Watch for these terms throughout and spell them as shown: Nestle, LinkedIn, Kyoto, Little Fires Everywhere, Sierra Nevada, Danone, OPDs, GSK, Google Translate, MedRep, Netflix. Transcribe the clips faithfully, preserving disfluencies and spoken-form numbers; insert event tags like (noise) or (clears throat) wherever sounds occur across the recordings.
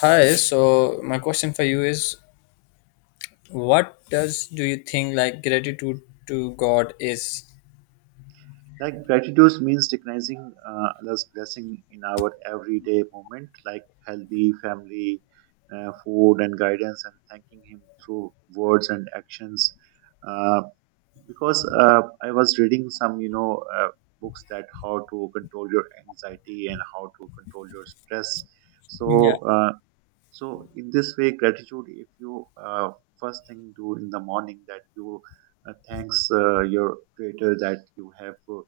Hi, so my question for you is what does do you think like gratitude to God is? Like gratitude means recognizing uh, others' blessing in our everyday moment, like healthy family, uh, food, and guidance, and thanking Him through words and actions. Uh, because uh, I was reading some, you know, uh, books that how to control your anxiety and how to control your stress. Yeah, So uh, so in this way, gratitude. If you uh, first thing do in the morning that you uh, thanks uh, your creator that you have uh,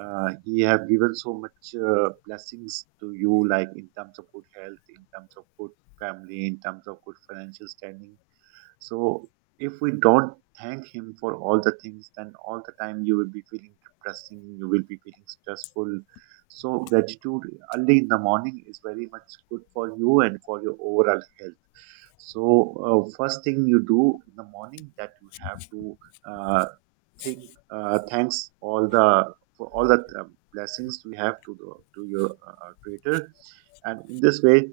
uh, he have given so much uh, blessings to you, like in terms of good health, in terms of good family, in terms of good financial standing, so if we don't thank him for all the things, then all the time you will be feeling depressing, you will be feeling stressful. So gratitude early in the morning is very much good for you and for your overall health. So uh, first thing you do in the morning that you have to uh, think uh, thanks all the for all the uh, blessings we have to the, to your uh, uh, creator, and in this way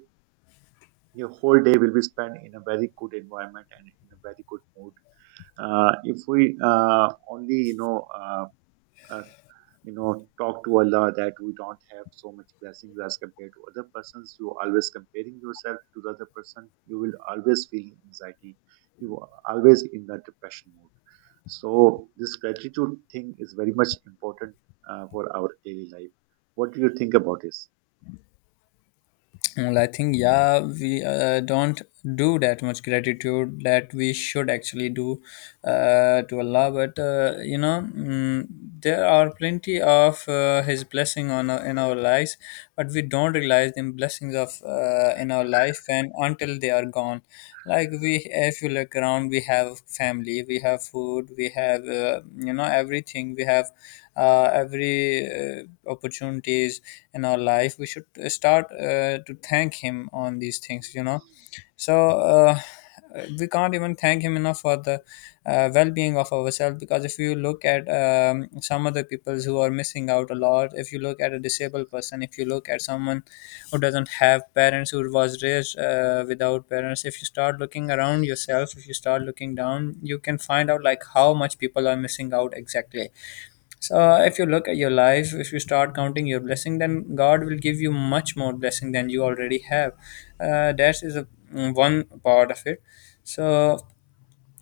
your whole day will be spent in a very good environment and in a very good mood. Uh, if we uh, only, you know, uh, uh, you know, talk to Allah that we don't have so much blessings as compared to other persons, you always comparing yourself to the other person, you will always feel anxiety. You are always in that depression mood. So this gratitude thing is very much important uh, for our daily life. What do you think about this? well, I think, yeah, we uh, don't do that much gratitude that we should actually do uh, to Allah. But uh, you know, mm, there are plenty of uh, His blessing on our, in our lives, but we don't realize the blessings of uh, in our life and until they are gone. Like we, if you look around, we have family, we have food, we have uh, you know, everything. We have uh, every uh, opportunity opportunities in our life. We should uh, start uh, to thank him on these things, you know, so uh, we can't even thank him enough for the uh, well-being of ourselves. Because if you look at um, some other peoples who are missing out a lot, if you look at a disabled person, if you look at someone who doesn't have parents, who was raised uh, without parents, if you start looking around yourself, if you start looking down, you can find out like how much people are missing out, exactly. So uh, if you look at your life, if you start counting your blessing, then God will give you much more blessing than you already have. Uh, that is a, mm, one part of it. So,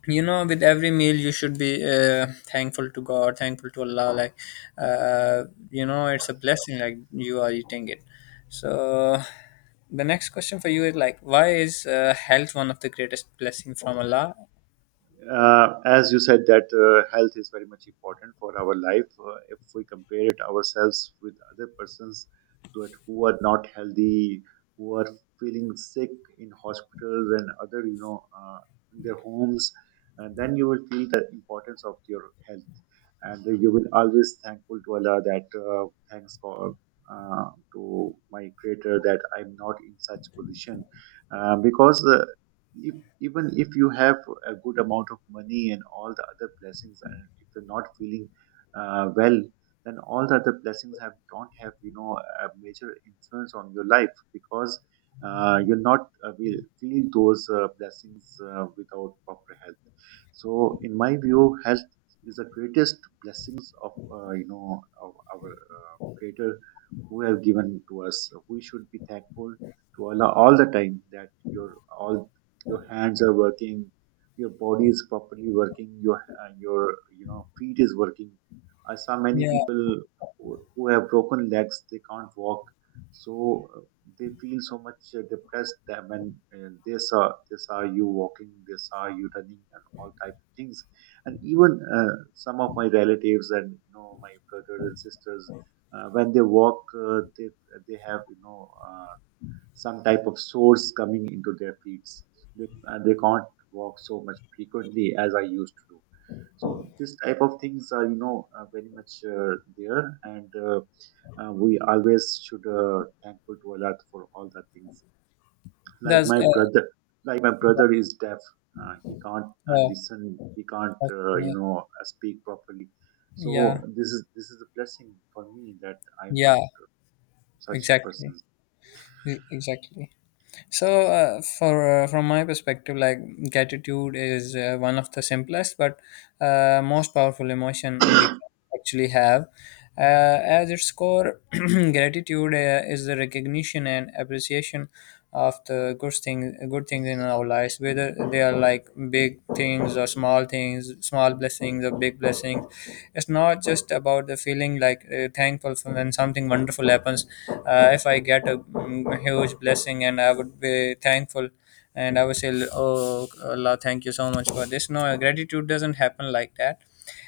you know, with every meal, you should be uh, thankful to God, thankful to Allah. Like uh, you know, it's a blessing. Like, you are eating it. So the next question for you is like, why is uh, health one of the greatest blessing from Allah? Uh, as you said that uh, health is very much important for our life. Uh, if we compare it ourselves with other persons that who are not healthy, who are feeling sick in hospitals and other you know uh, in their homes, and then you will feel the importance of your health, and you will always thankful to Allah that uh, thanks for uh, to my creator that I'm not in such position, uh, because uh, if, even if you have a good amount of money and all the other blessings, and if you're not feeling uh, well, then all the other blessings have don't have you know a major influence on your life, because uh, you're not uh, will feel those uh, blessings uh, without proper health. So, in my view, health is the greatest blessings of uh, you know of our uh, Creator who have given to us. So we should be thankful to Allah all the time, that your all your hands are working, your body is properly working, your uh, your you know feet is working. I saw many Yeah, people who who have broken legs, they can't walk, so uh, they feel so much uh, depressed that when uh, they saw they saw you walking, they saw you running, and all type of things. And even uh, some of my relatives and you know my brothers and sisters, uh, when they walk uh, they they have you know Uh, some type of sores coming into their feet. They, uh, they can't walk so much frequently as I used to do. So this type of things are you know uh, very much uh, there, and uh, uh, we always should uh, thankful to Allah for all the things. Like that's my uh, brother, like my brother is deaf. Uh, he can't uh, uh, listen. He can't uh, you okay. know uh, speak properly. So Yeah, this is this is a blessing for me that I'm yeah, not such exactly. person. E- exactly. So uh, for uh, from my perspective, like gratitude is uh, one of the simplest but uh, most powerful emotion we can actually have, uh, as its core. (clears throat) Gratitude uh, is the recognition and appreciation of the good things good things in our lives, whether they are like big things or small things, small blessings or big blessings. It's not just about the feeling, like uh, thankful for when something wonderful happens. Uh, if I get get a mm, huge blessing, and I would be thankful, and I would say, "Oh Allah, thank you so much for this." No, gratitude doesn't happen like that.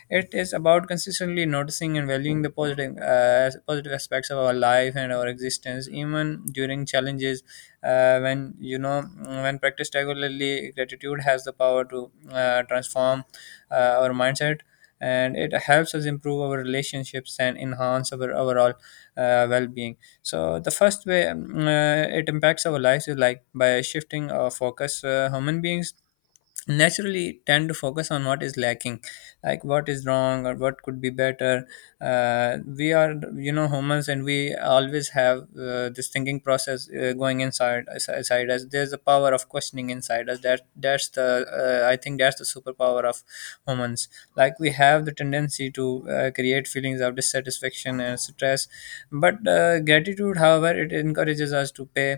It is about consistently noticing and valuing the positive, uh, positive aspects of our life and our existence, even during challenges. Uh, when you know, when practiced regularly, gratitude has the power to uh, transform uh, our mindset, and it helps us improve our relationships and enhance our overall uh, well-being. So the first way um, uh, it impacts our lives is like by shifting our focus. Uh, human beings naturally tend to focus on what is lacking, like what is wrong or what could be better. Uh, we are, you know, humans, and we always have uh, this thinking process uh, going inside inside us. There's the power of questioning inside us, that that's the uh, I think that's the superpower of humans. Like, we have the tendency to uh, create feelings of dissatisfaction and stress, but uh, gratitude, however, it encourages us to pay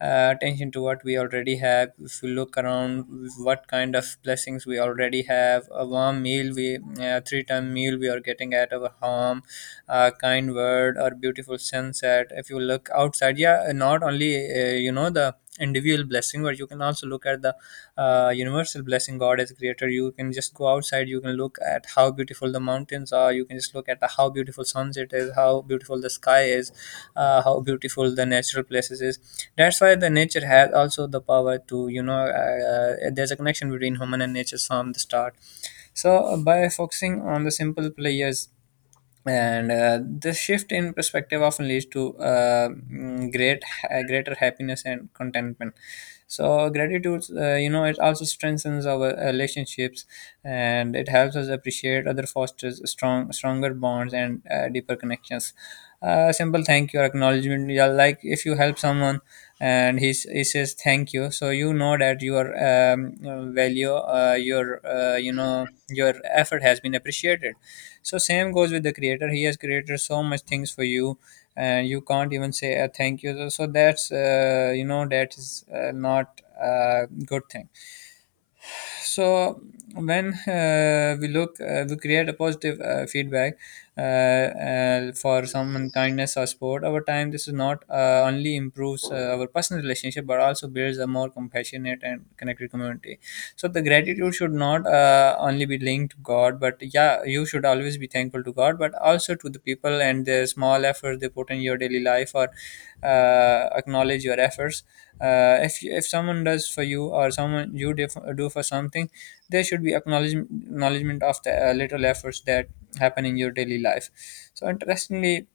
uh, attention to what we already have. If we look around, what kind of blessings we already have, a warm meal, we uh, three-time meal we are getting at our home, a kind word, or beautiful sunset. If you look outside, yeah, not only uh, you know, the individual blessing, but you can also look at the uh, universal blessing, God as creator. You can just go outside, you can look at how beautiful the mountains are, you can just look at the, how beautiful sunset is, how beautiful the sky is, uh, how beautiful the natural places is. That's why the nature has also the power to, you know, uh, uh, there's a connection between human and nature from the start. So by focusing on the simple players and uh, this shift in perspective often leads to uh, mm, great ha- greater happiness and contentment. So gratitude, uh, you know, it also strengthens our uh, relationships, and it helps us appreciate other, fosters strong stronger bonds and uh, deeper connections. Uh, simple thank you or acknowledgement, yeah, like if you help someone and he, s- he says thank you, so you know that your um, value, uh, your uh, you know, your effort has been appreciated. So same goes with the creator. He has created so much things for you, and you can't even say a thank you. So that's uh, you know, that is uh, not a good thing. So when uh, we look, uh, we create a positive uh, feedback uh, uh, for someone kindness or support. Over time, this is not uh, only improves uh, our personal relationship, but also builds a more compassionate and connected community. So the gratitude should not uh, only be linked to God, but yeah, you should always be thankful to God, but also to the people and the small efforts they put in your daily life, or uh, acknowledge your efforts. uh, if if someone does for you, or someone you def- do for something, there should be acknowledgement acknowledgement of the uh, little efforts that happen in your daily life. So interestingly,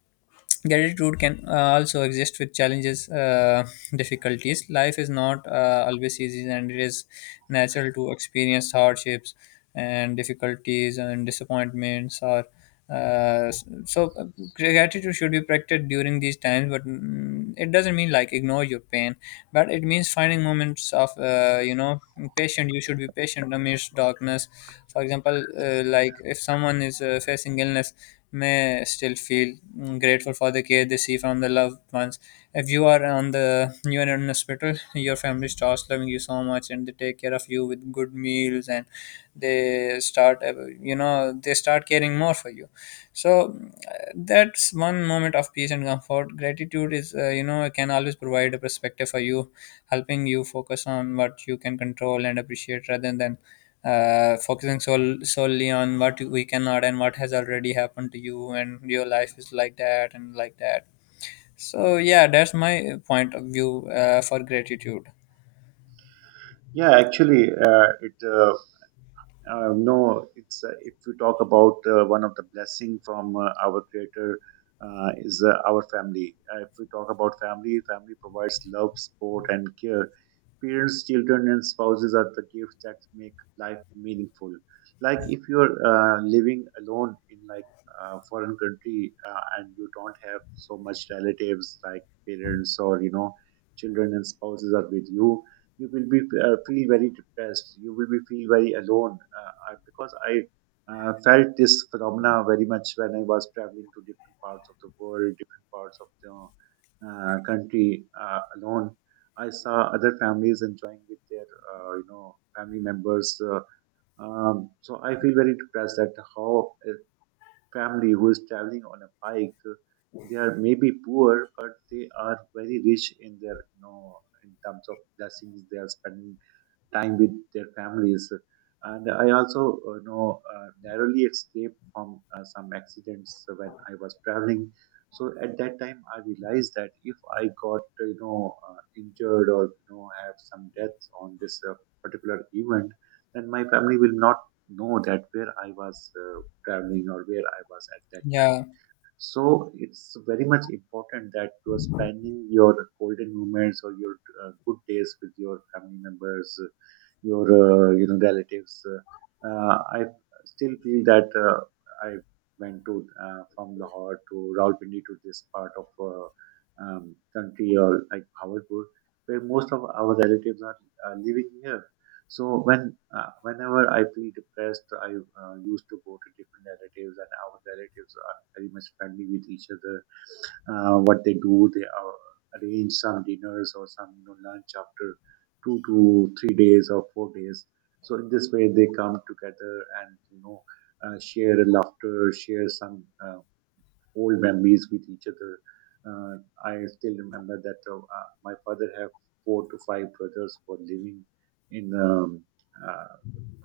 gratitude can uh, also exist with challenges, uh, difficulties. Life is not uh, always easy, and it is natural to experience hardships and difficulties and disappointments, or uh, so uh, gratitude should be practiced during these times, but mm, it doesn't mean like ignore your pain, but it means finding moments of uh, you know, patient. You should be patient amidst darkness. For example, uh, like if someone is uh, facing illness, may still feel mm, grateful for the care they see from the loved ones. If you are on the you are in the hospital, your family starts loving you so much, and they take care of you with good meals, and they start, uh, you know, they start caring more for you. So uh, that's one moment of peace and comfort. Gratitude is, uh, you know, can always provide a perspective for you, helping you focus on what you can control and appreciate rather than uh, focusing sol- solely on what we cannot and what has already happened to you, and your life is like that and like that. So yeah, that's my point of view uh, for gratitude. Yeah, actually, uh, it uh, Uh, no, it's uh, if we talk about uh, one of the blessing from uh, our Creator uh, is uh, our family. Uh, if we talk about family, family provides love, support, and care. Parents, children, and spouses are the gifts that make life meaningful. Like, if you're uh, living alone in, like, a foreign country, uh, and you don't have so much relatives like parents or you know children and spouses are with you, you will be uh, feel very depressed. You will be feel very alone, uh, I- because I uh, felt this phenomena very much when I was traveling to different parts of the world, different parts of the uh, country, uh, alone. I saw other families enjoying with their uh, you know family members. Uh, um, so I feel very depressed that how a family who is traveling on a bike, uh, they are maybe poor, but they are very rich in their you know in terms of blessings, they are spending time with their families. And I also uh, know uh, narrowly escaped from uh, some accidents when I was traveling. So at that time, I realized that if I got uh, you know uh, injured or you know have some death on this uh, particular event, then my family will not know that where I was uh, traveling or where I was at that time. Yeah, So it's very much important that you are spending your golden moments or your uh, good days with your family members, uh, your uh, you know relatives. Uh, I still feel that uh, I went to uh, from Lahore to Rawalpindi to this part of uh, um, country, or like Bhawarpur, where most of our relatives are uh, living here. So when uh, whenever I feel depressed, I uh, used to go to different relatives, and our relatives very much friendly with each other. Uh, what they do, they uh, arrange some dinners or some you know, lunch after two to three days or four days. So in this way, they come together, and you know uh, share laughter, share some uh, old memories with each other. Uh, I still remember that uh, uh, my father have four to five brothers who are living in um, uh,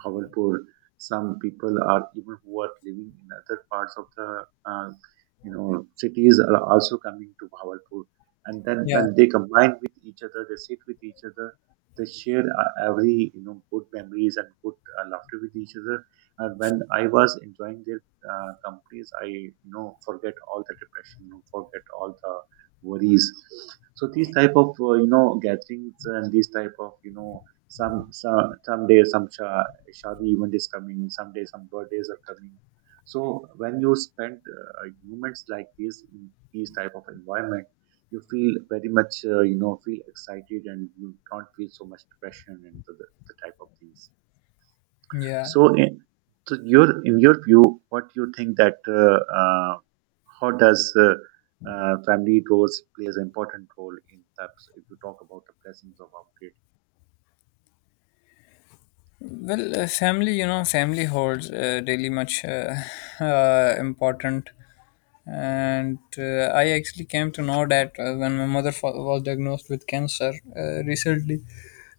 Bhawanpur. Some people are even who are living in other parts of the uh, you know cities are also coming to Bhawanpur, and then yeah, when they combine with each other, they sit with each other. They share uh, every you know good memories and good uh, laughter with each other. And when I was enjoying their uh, companies, I you know forget all the depression, forget all the worries. So these type of uh, you know gatherings, and these type of you know some some someday some sha- shadi event is coming, someday some birthdays are coming, so when you spend uh, moments like this in these type of environment, you feel very much uh, you know feel excited, and you don't feel so much depression and the, the, the type of things. yeah. So, in, so, your in your view, what you think that uh, uh, how does uh, uh, family roles plays an important role in that? If you talk about the blessings of our, Well, uh, family, you know, family holds uh, really much uh, (laughs) uh, important. And uh, I actually came to know that uh, when my mother fa- was diagnosed with cancer uh, recently.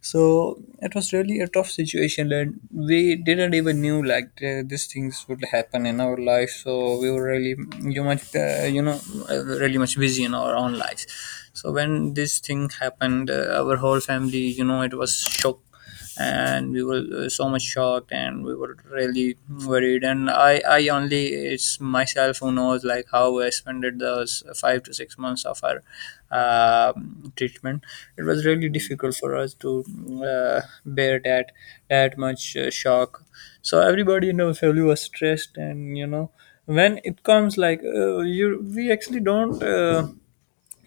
So it was really a tough situation, and we didn't even knew like uh, these things would happen in our life, so we were really you much, uh, you know, uh, really much busy in our own lives. So when this thing happened, uh, our whole family, you know, it was shocked, and we were, uh, so much shocked, and we were really worried. And i i only, it's myself who knows like how I spent those five to six months of our uh, treatment. It was really gratitude. difficult for us to uh, bear that that much uh, shock. So everybody in our family was stressed. And you know, when it comes like, uh, you, we actually don't uh,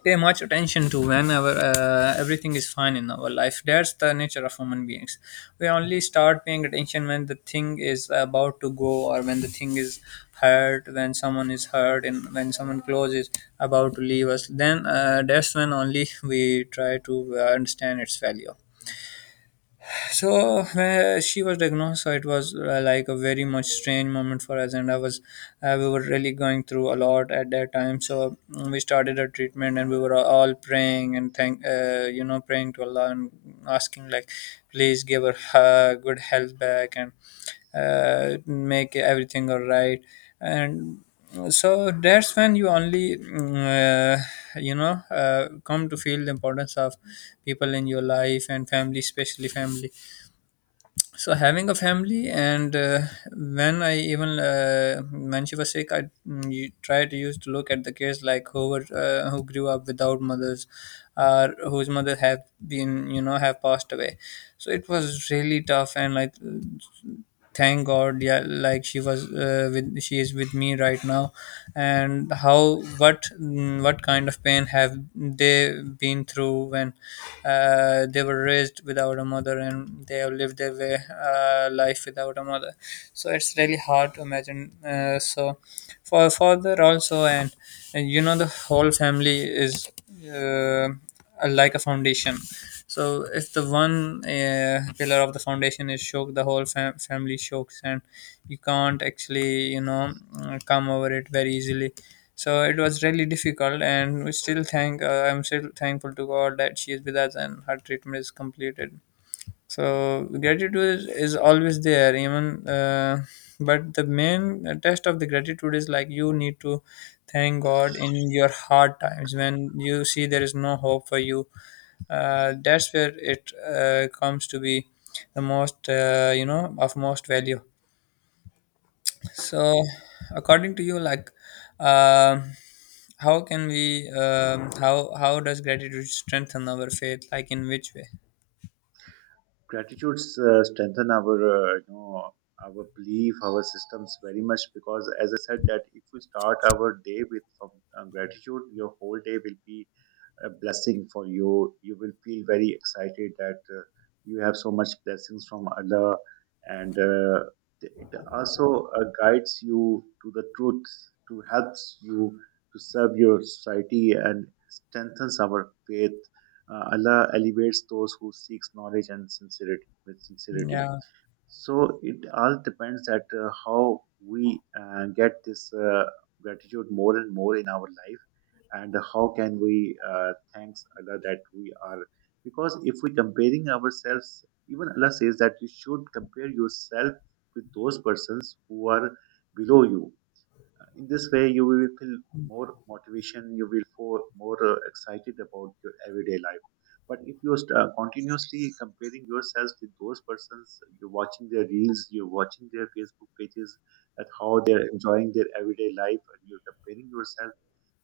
pay much attention to whenever uh, everything is fine in our life. That's the nature of human beings. We only start paying attention when the thing is about to go, or when the thing is hurt, when someone is hurt, and when someone close is about to leave us. Then uh, that's when only we try to uh, understand its value. So when she was diagnosed, so it was uh, like a very much strange moment for us, and I was uh, we were really going through a lot at that time. So mm, we started our treatment and we were all praying and thank uh, you know praying to allah and asking like, please give her her good health back and uh, make everything all right. And so that's when you only mm, uh, you know uh, come to feel the importance of people in your life and family, especially family. So having a family, and uh, when I even uh, when she was sick, i mm, you tried to use to look at the kids like who were uh, who grew up without mothers, or whose mother have been you know have passed away. So it was really tough, and like, thank god, yeah, like she was uh, with she is with me right now. And how, what mm, what kind of pain have they been through when uh, they were raised without a mother, and they have lived their way, uh, life without a mother. So it's really hard to imagine, uh, so for a father also, and, and you know, the whole family is uh, like a foundation. So if the one uh, pillar of the foundation is shook, the whole fam- family shokes, and you can't actually, you know, uh, come over it very easily. So it was really difficult, and we still thank. Uh, I'm still thankful to God that she is with us and her treatment is completed. So gratitude is, is always there, even. Uh, but the main test of the gratitude is like, you need to thank God in your hard times, when you see there is no hope for you. Uh, that's where it uh, comes to be the most, uh, you know, of most value. So, according to you, like, um how can we, um, how how does gratitude strengthen our faith? Like, in which way? Gratitudes uh, strengthen our uh, you know our belief, our systems very much, because as I said, that if we start our day with from uh, gratitude, your whole day will be a blessing for you. You will feel very excited that uh, you have so much blessings from Allah, and uh, it also uh, guides you to the truth, to helps you to serve your society and strengthens our faith. Uh, Allah elevates those who seeks knowledge and sincerity with sincerity. Yeah, So it all depends that uh, how we uh, get this uh, gratitude more and more in our life, and how can we uh, thanks Allah that we are. Because if we comparing ourselves, even Allah says that you should compare yourself with those persons who are below you. In this way you will feel more motivation, you will feel more uh, excited about your everyday life. But if you st- uh, continuously comparing yourselves with those persons, you're watching their reels, you're watching their Facebook pages at how they're enjoying their everyday life, and you're comparing yourself,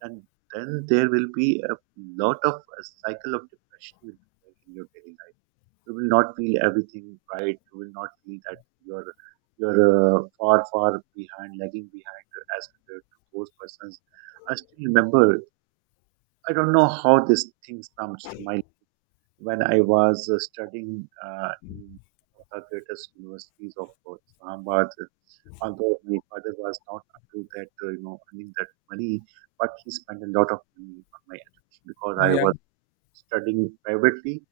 and then there will be a lot of a cycle of depression will be in your daily life. You will not feel everything right. You will not feel that you're you're uh, far far behind, lagging behind as compared to those persons. I still remember. I don't know how this thing comes to my when I was uh, studying uh, in one of the greatest universities of uh, Islamabad. Although my father was not up to that, uh, you know, earning that money, but he spent a lot of money on my education because I yeah, was studying privately,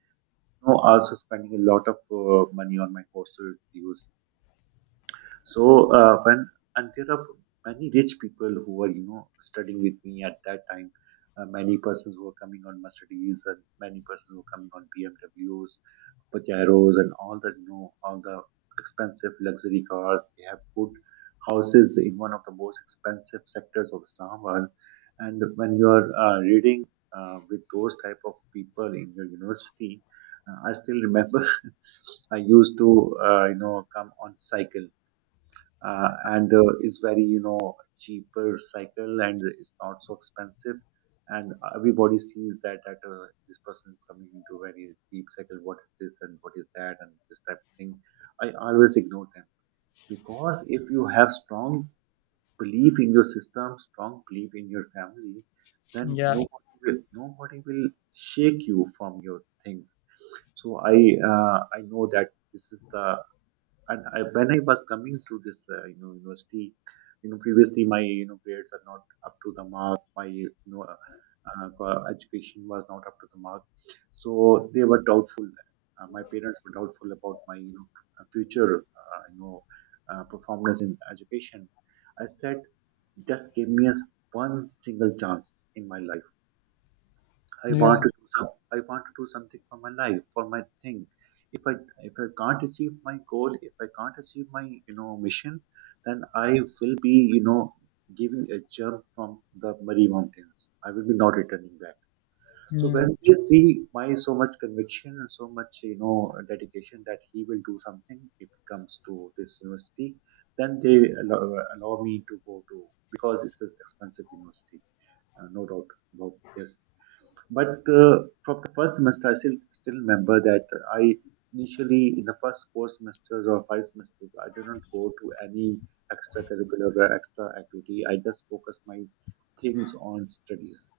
know, also spending a lot of uh, money on my coastal dues. So uh, when and there are many rich people who are you know studying with me at that time. Uh, many persons who are coming on Mercedes and many persons who are coming on B M Ws, Pajeros, and all the you know all the expensive luxury cars. They have good houses in one of the most expensive sectors of Islamabad. And when you are uh, reading uh, with those type of people in your university, uh, I still remember I used to, uh, you know, come on cycle, uh, and uh, it's very, you know, cheaper cycle, and it's not so expensive. And everybody sees that that uh, this person is coming into very cheap cycle. What is this and what is that and this type of thing. I always ignore them because if you have strong belief in your system, strong belief in your family, then yeah, nobody will nobody will shake you from your things. So I uh, I know that this is the. And I, when I was coming to this, uh, you know, university, you know, previously my you know grades are not up to the mark. My you know uh, uh, co- education was not up to the mark, so they were doubtful. Uh, my parents were doubtful about my you know uh, future, uh, you know, uh, performance in education. I said, just give me a, s- one single chance in my life. I yeah, want to do some, I want to do something for my life, for my thing. If I if I can't achieve my goal, if I can't achieve my you know mission, then I will be you know giving a jump from the Murray Mountains. I will be not returning back. So mm, when they see my so much conviction and so much you know dedication that he will do something if he comes to this university, then they allow, allow me to go to, because it's an expensive university. Uh, no doubt about this. But uh, from the first semester, I still, still remember that I initially, in the first four semesters or five semesters, I did not go to any extracurricular or extra activity. I just focused my things on studies.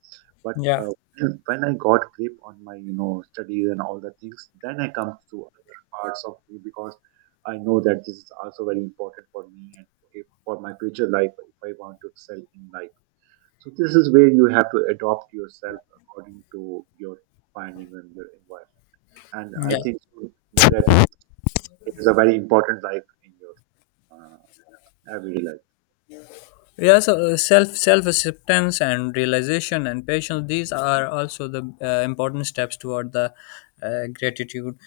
But yeah, uh, (clears throat) when I got grip on my, you know, studies and all the things, then I come to other parts of me because I know that this is also very important for me and if, for my future life if I want to excel in life. So this is where you have to adopt yourself according to your finding and your environment. And yeah. I think so that that is a very important life in your uh, everyday life. Yes, uh, self self acceptance and realization and patience. These are also the uh, important steps toward the uh, gratitude.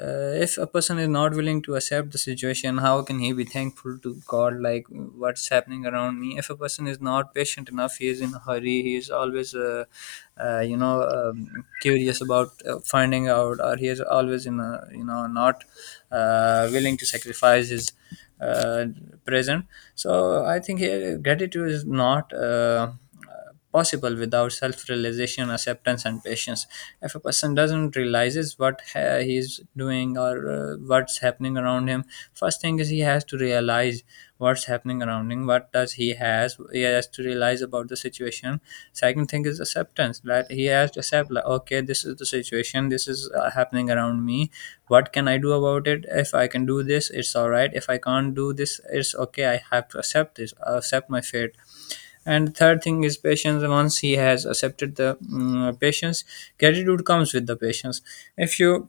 Uh, if a person is not willing to accept the situation, how can he be thankful to God? Like, what's happening around me? If a person is not patient enough, he is in a hurry. He is always, uh, uh, you know, um, curious about uh, finding out, or he is always in a, you know, not uh, willing to sacrifice his uh, present. So I think uh, gratitude is not. Uh, possible without self-realization, acceptance and patience. If a person doesn't realizes what uh, he's doing, or uh, what's happening around him, first thing is he has to realize what's happening around him. What does he has he has to realize about the situation. Second thing is acceptance, that he has to accept, like, okay, this is the situation, this is uh, happening around me, what can I do about it? If I can do this, it's all right. If I can't do this, it's okay, I have to accept this accept my fate. And third thing is patience. Once he has accepted the mm, patience, gratitude comes with the patience. If you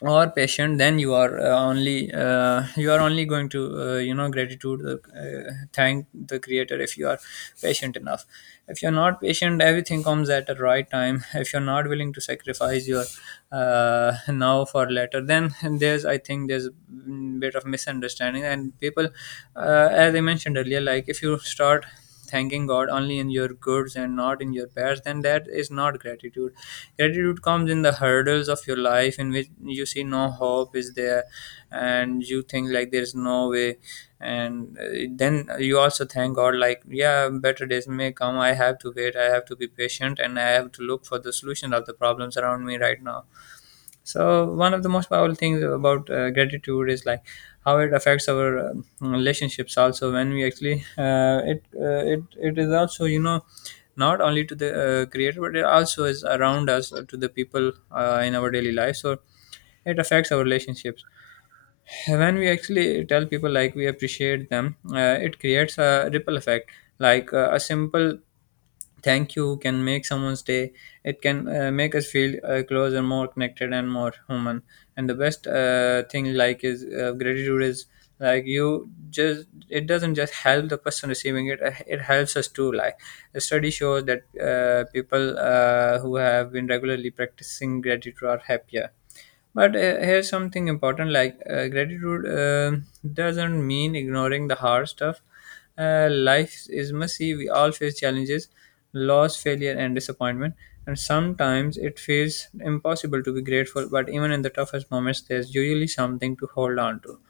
or patient, then you are uh, only uh, you are only going to uh, you know gratitude the uh, thank the creator, if you are patient enough. If you're not patient, everything comes at the right time. If you're not willing to sacrifice your uh, now for later, then there's I think there's a bit of misunderstanding, and people, uh, as I mentioned earlier, like, if you start thanking God only in your goods and not in your bads, then that is not gratitude. Gratitude comes in the hurdles of your life, in which you see no hope is there, and you think like there's no way. And uh, then you also thank God, like, yeah, better days may come. I have to wait, I have to be patient, and I have to look for the solution of the problems around me right now. So one of the most powerful things about uh, gratitude is like how it affects our um, relationships. Also, when we actually uh, it uh, it it is also, you know, not only to the uh, creator, but it also is around us, uh, to the people uh, in our daily life. So it affects our relationships. When we actually tell people like we appreciate them, uh, it creates a ripple effect. Like, uh, a simple thank you can make someone's day. It can uh, make us feel uh, closer, more connected and more human. And the best uh, thing like is, uh, gratitude is like, you just, it doesn't just help the person receiving it, uh, it helps us too. Like, a study shows that uh, people uh, who have been regularly practicing gratitude are happier. But uh, here's something important, like, uh, gratitude uh, doesn't mean ignoring the hard stuff. Uh, life is messy, we all face challenges, loss, failure, and disappointment. And sometimes it feels impossible to be grateful, but even in the toughest moments, there's usually something to hold on to.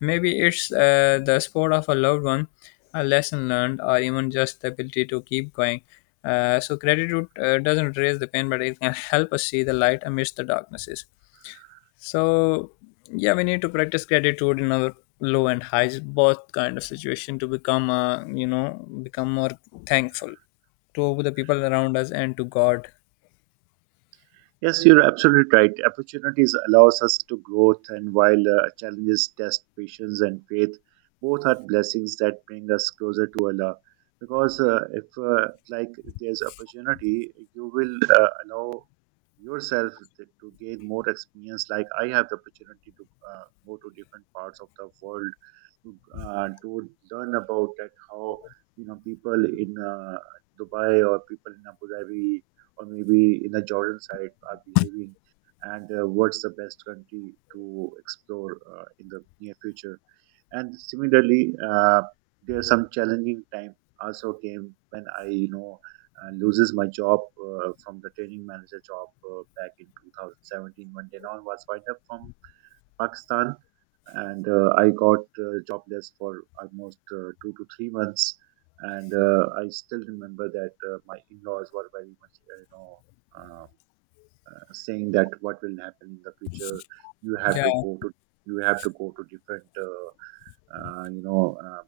Maybe it's uh, the support of a loved one, a lesson learned, or even just the ability to keep going. Uh, so, gratitude uh, doesn't erase the pain, but it can (laughs) help us see the light amidst the darknesses. So yeah, we need to practice gratitude in our low and highs, both kind of situation to become, uh, you know become more thankful to the people around us and to God. Yes, you're absolutely right. Opportunities allows us to growth, and while uh, challenges test patience and faith, both are blessings that bring us closer to Allah. Because uh, if uh, like if there's opportunity, you will uh, allow yourself to to gain more experience. Like I have the opportunity to uh, go to different parts of the world to uh, to learn about that how you know people in uh, Dubai or people in Abu Dhabi or maybe in the Jordan side are behaving, and uh, what's the best country to explore uh, in the near future. And similarly, uh, there are some challenging time also came when I, you know, uh, loses my job uh, from the training manager job uh, back in two thousand seventeen, when Denon was wind up from Pakistan, and uh, I got uh, jobless for almost uh, two to three months. And uh, I still remember that uh, my in-laws were very much, uh, you know, um, uh, saying that what will happen in the future. You have Yeah, to go to you have to go to different, uh, uh, you know, uh,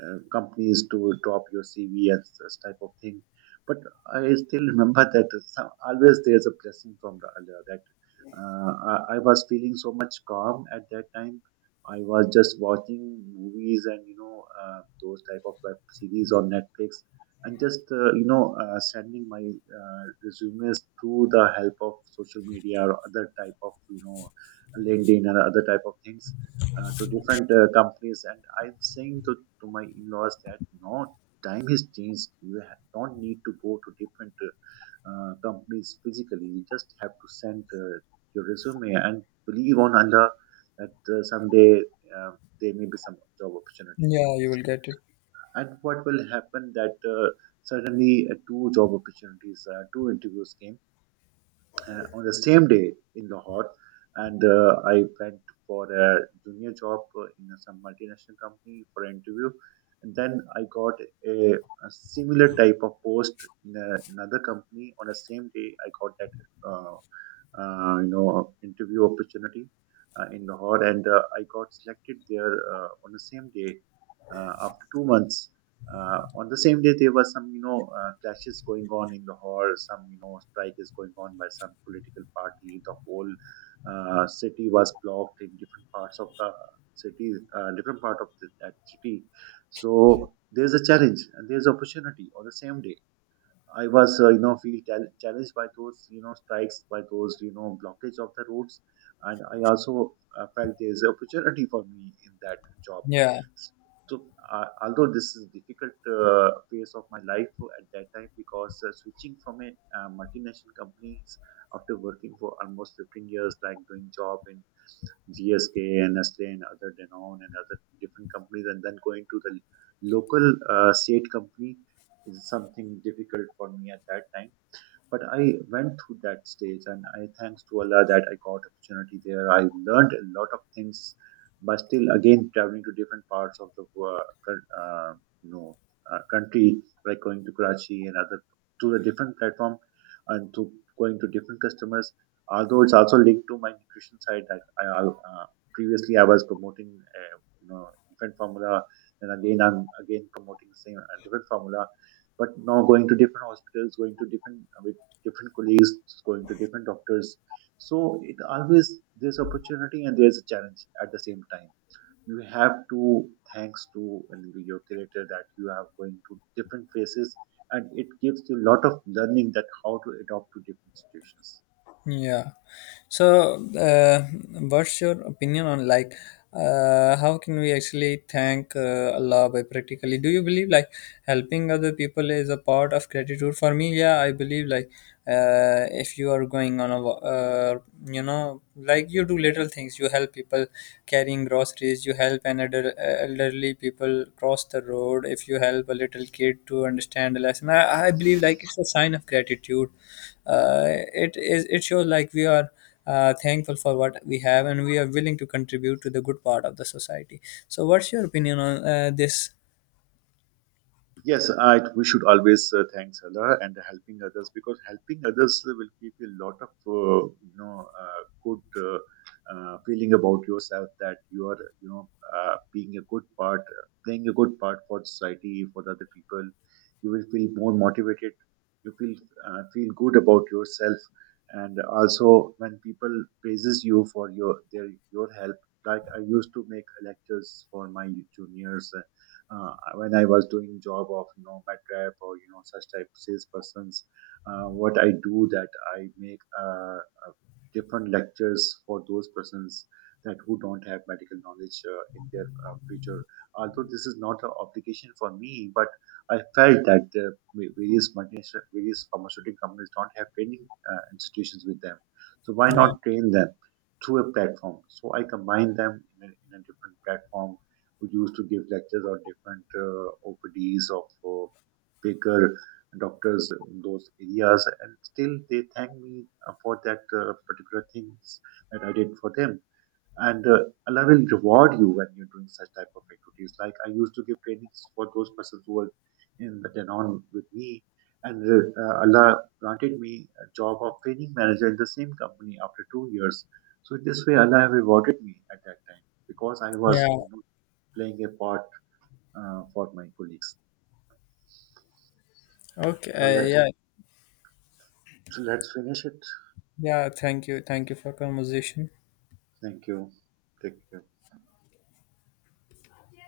uh, companies to drop your C V and this type of thing. But I still remember (laughs) that some, always there's a blessing from the Allah that uh, I, I was feeling so much calm at that time. I was just watching movies and you know uh, those type of web series on Netflix, and just uh, you know uh, sending my uh, resumes through the help of social media or other type of you know LinkedIn and other type of things uh, to different uh, companies, and I'm saying to, to my in-laws that no, time has changed. You ha- don't need to go to different uh, uh, companies physically. You just have to send uh, your resume and believe on Allah that uh, someday uh, there may be some job opportunity came. yeah, you will get it. And what will happen that uh, suddenly uh, two job opportunities, uh, two interviews came uh, on the same day in Lahore, and uh, I went for a junior job uh, in some multinational company for an interview, and then I got a, a similar type of post in a, another company on the same day. I got that uh, uh, you know interview opportunity uh, in Lahore, and uh, I got selected there uh, on the same day uh, after two months. Uh, on the same day, there were some, you know, uh, clashes going on in Lahore. Some, you know, strike is going on by some political party. The whole uh, city was blocked in different parts of the city, uh, different part of the, that city. So there's a challenge and there's opportunity on the same day. I was, uh, you know, feel chal- challenged by those, you know, strikes, by those, you know, blockage of the roads, and I also uh, felt there is opportunity for me in that job. Yeah. S- So, uh, although this is difficult uh, phase of my life at that time, because uh, switching from a uh, multinational companies after working for almost fifteen years, like doing job in G S K and Nestle and other Danone and other different companies, and then going to the local uh, state company is something difficult for me at that time. But I went through that stage, and I thanks to Allah that I got opportunity there. I learned a lot of things, but still again traveling to different parts of the wo- coun- uh, you know uh, country, like going to Karachi and other, to the different platform, and to going to different customers, although it's also linked to my nutrition side that I uh, previously I was promoting uh, you know infant formula, and again I'm again promoting same uh, different formula, but now going to different hospitals, going to different uh, with different colleagues, going to different doctors. So it always there's opportunity and there's a challenge at the same time. You have to thanks to and your creator that you are going to different phases, and it gives you a lot of learning that how to adapt to different situations. Yeah. So, uh, what's your opinion on, like, uh, how can we actually thank uh, Allah by practically? Do you believe like helping other people is a part of gratitude? For me, yeah, I believe like, uh, if you are going on a wa- uh, you know, like, you do little things, you help people carrying groceries, you help an elder, uh, elderly people cross the road, if you help a little kid to understand a lesson, i, I believe like it's a sign of gratitude. uh, it is, it shows like we are uh, thankful for what we have, and we are willing to contribute to the good part of the society. So what's your opinion on uh, this? Yes, I, we should always uh, thank Allah and helping others, because helping others will give you a lot of uh, you know uh, good uh, uh, feeling about yourself that you are you know uh, being a good part, playing a good part for society for the other people. You will feel more motivated. You feel uh, feel good about yourself, and also when people praises you for your their your help. Like I used to make lectures for my juniors uh, when I was doing job of you know MedRep or you know such type salespersons, uh, what I do that I make uh, uh, different lectures for those persons that who don't have medical knowledge uh, in their uh, future. Although this is not an obligation for me, but I felt that the va- various multinational, various pharmaceutical companies don't have training uh, institutions with them. So why Yeah, not train them through a platform? So I combine them in a, in a different platform, who used to give lectures on different uh, O P Ds of uh, bigger doctors in those areas. And still, they thank me uh, for that uh, particular things that I did for them. And uh, Allah will reward you when you're doing such type of activities. Like I used to give trainings for those persons who were in the Denon with me. And uh, uh, Allah granted me a job of training manager in the same company after two years. So this way, Allah rewarded me at that time because I was yeah. playing a part uh, for my colleagues. Okay, So uh, let, yeah, let's finish it. yeah. Thank you, thank you for conversation. Thank you. Take care.